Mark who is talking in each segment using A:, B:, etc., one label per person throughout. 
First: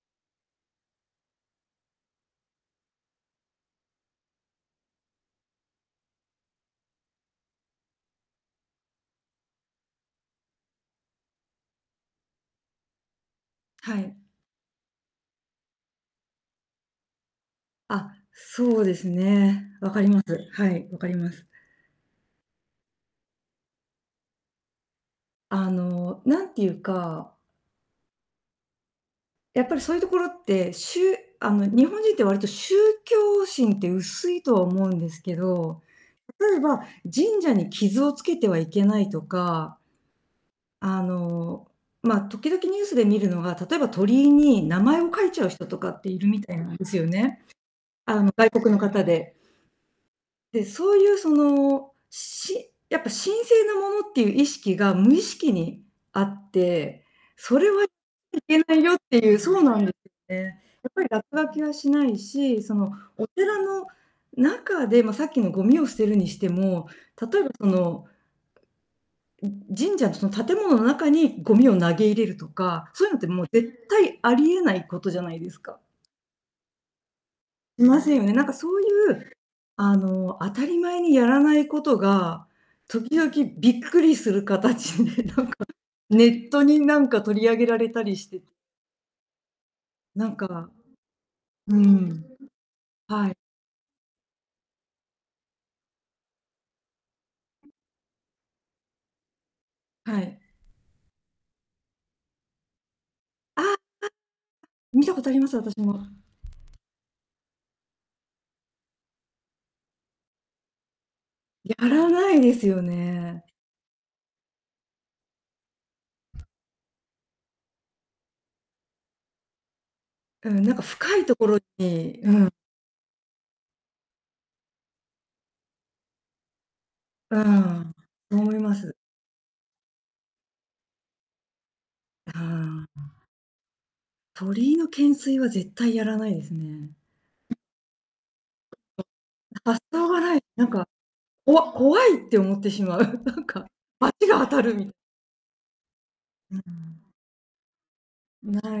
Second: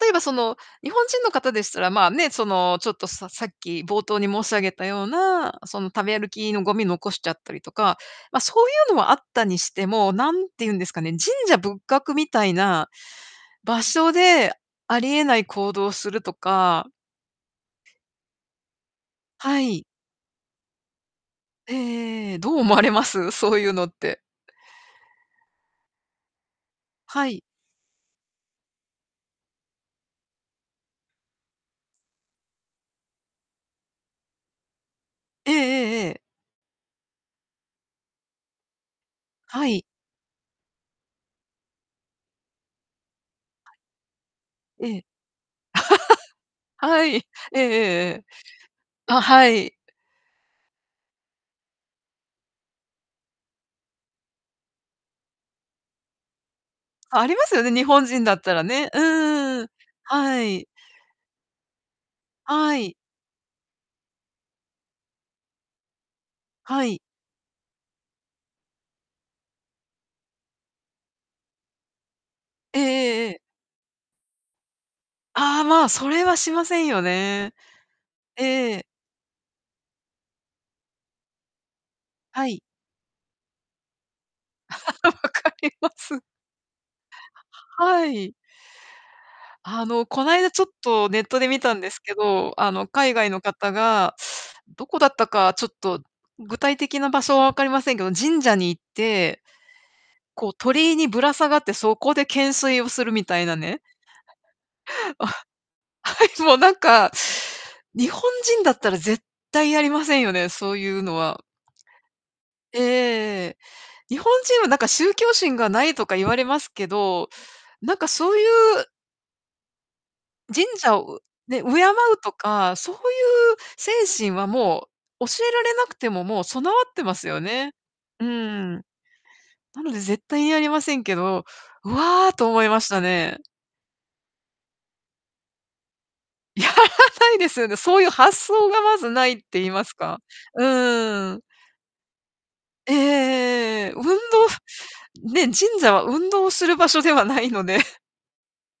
A: 例えばその、日本人の方でしたら、まあね、その、ちょっとささっき冒頭に申し上げたような、その、食べ歩きのゴミ残しちゃったりとか、まあ、そういうのはあったにしても、何て言うんですかね、神社仏閣みたいな、場
B: は
A: 所
B: い。
A: で、あり得ない行動をするとか
B: あ、そうです
A: は
B: ね。
A: い。
B: わかります。はい、わかります。
A: ええええええ。どう思われます？そういうのって。
B: あの、なんていう
A: は
B: か
A: い。
B: やっぱりそういうところって、しゅあの、日本人って割と宗教心って薄いとは思うんですけ
A: ええ
B: ど、
A: ええええ。
B: 例えば、神社に傷をつけてはいけないと
A: は
B: か
A: い。
B: あの、ま、時々ニュースで見るのが、
A: はい。
B: 例えば、鳥居に名
A: え
B: 前
A: え。
B: を書いちゃう人とかっているみたいなん です
A: は
B: よ
A: い、
B: ね。
A: ええええ
B: あ
A: ええ。
B: の、外国の方
A: あ、
B: で
A: はい。
B: で、そういうその、しやっぱ神聖なものっていう意識が無意識にあって、
A: あ、あります
B: そ
A: よ
B: れ
A: ね、
B: は
A: 日
B: い
A: 本人だった
B: け
A: ら
B: ない
A: ね。
B: よっ
A: うん
B: ていうそ
A: うん
B: う
A: うん。
B: なんですよ
A: は
B: ね。
A: い。
B: やっぱり落書きはしないし、そ
A: は
B: の、
A: い。
B: お寺の中で、ま、さっきのごみを捨てるにして
A: は
B: も、
A: い。
B: 例えばそのん、ん、神社のその建物の中に、ごみを投げ入れると
A: ええ
B: か、そういうのっ
A: え
B: て
A: えええ。
B: もう絶対あり得ないことじゃないです
A: ああ、
B: か。
A: まあ、それはしませんよね。
B: しませんよね。なんか
A: え
B: そうい
A: え。
B: う、あの、当たり前にやらないこと
A: は
B: が、
A: い。
B: 時々びっくりする 形
A: 分
B: でなん
A: か
B: か、
A: ります。
B: ネットになんか取り上げられた
A: は
B: りし
A: い。
B: て
A: あの、こ
B: なん
A: ないだちょっ
B: か
A: とネットで見た
B: う
A: んですけ
B: ん。
A: ど。あの、海
B: は
A: 外
B: い。
A: の方が、どこだったか、ちょっと具体的な場所は分かりませんけど、神社に行って、
B: はい。
A: こう、鳥居にぶら下がって、そこで懸垂をするみたいな
B: ああ。
A: ね。
B: 見たこ
A: あ、
B: と
A: は
B: あります、私も。
A: い、もうなんか、日本人だったら絶対やりませんよね、そういうのは。
B: やらないですよね。
A: ええ。日本人はなんか宗教心がないとか言われますけど、なんかそういう
B: うん、
A: 神
B: なんか
A: 社
B: 深
A: をう
B: いところ
A: ね、敬う
B: にう
A: と
B: ん。
A: か、そういう精神はもう、教えられなくても、もう備わってます
B: う
A: よね。
B: ん、
A: う
B: 思いま
A: ん。
B: す。
A: なので絶対にやりませんけど「う
B: う
A: わ」と思いま
B: ー
A: し
B: ん。
A: たね。
B: 鳥居の懸垂は絶対やらないです
A: やら
B: ね。
A: ないですよね。そういう発想
B: ちょっ
A: がまずないって言い
B: と、発
A: ます
B: 想
A: か。
B: がない、なんか、
A: うん。
B: こわ怖いって思ってし
A: えええええ
B: まう。
A: え
B: なんか
A: ええええ。運
B: バ
A: 動
B: チが当 たるみ
A: ね、神社は運動
B: うー
A: する場所
B: ん。
A: ではないので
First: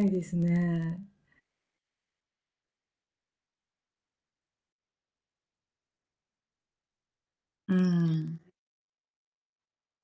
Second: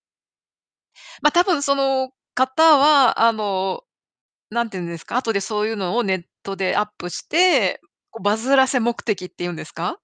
B: ないですね。
A: ま、多分その方は、あの、なんていうんですか、後でそういうのをネットでアップし
B: う
A: て、こうバ
B: ん。
A: ズらせ目的っていうんですか？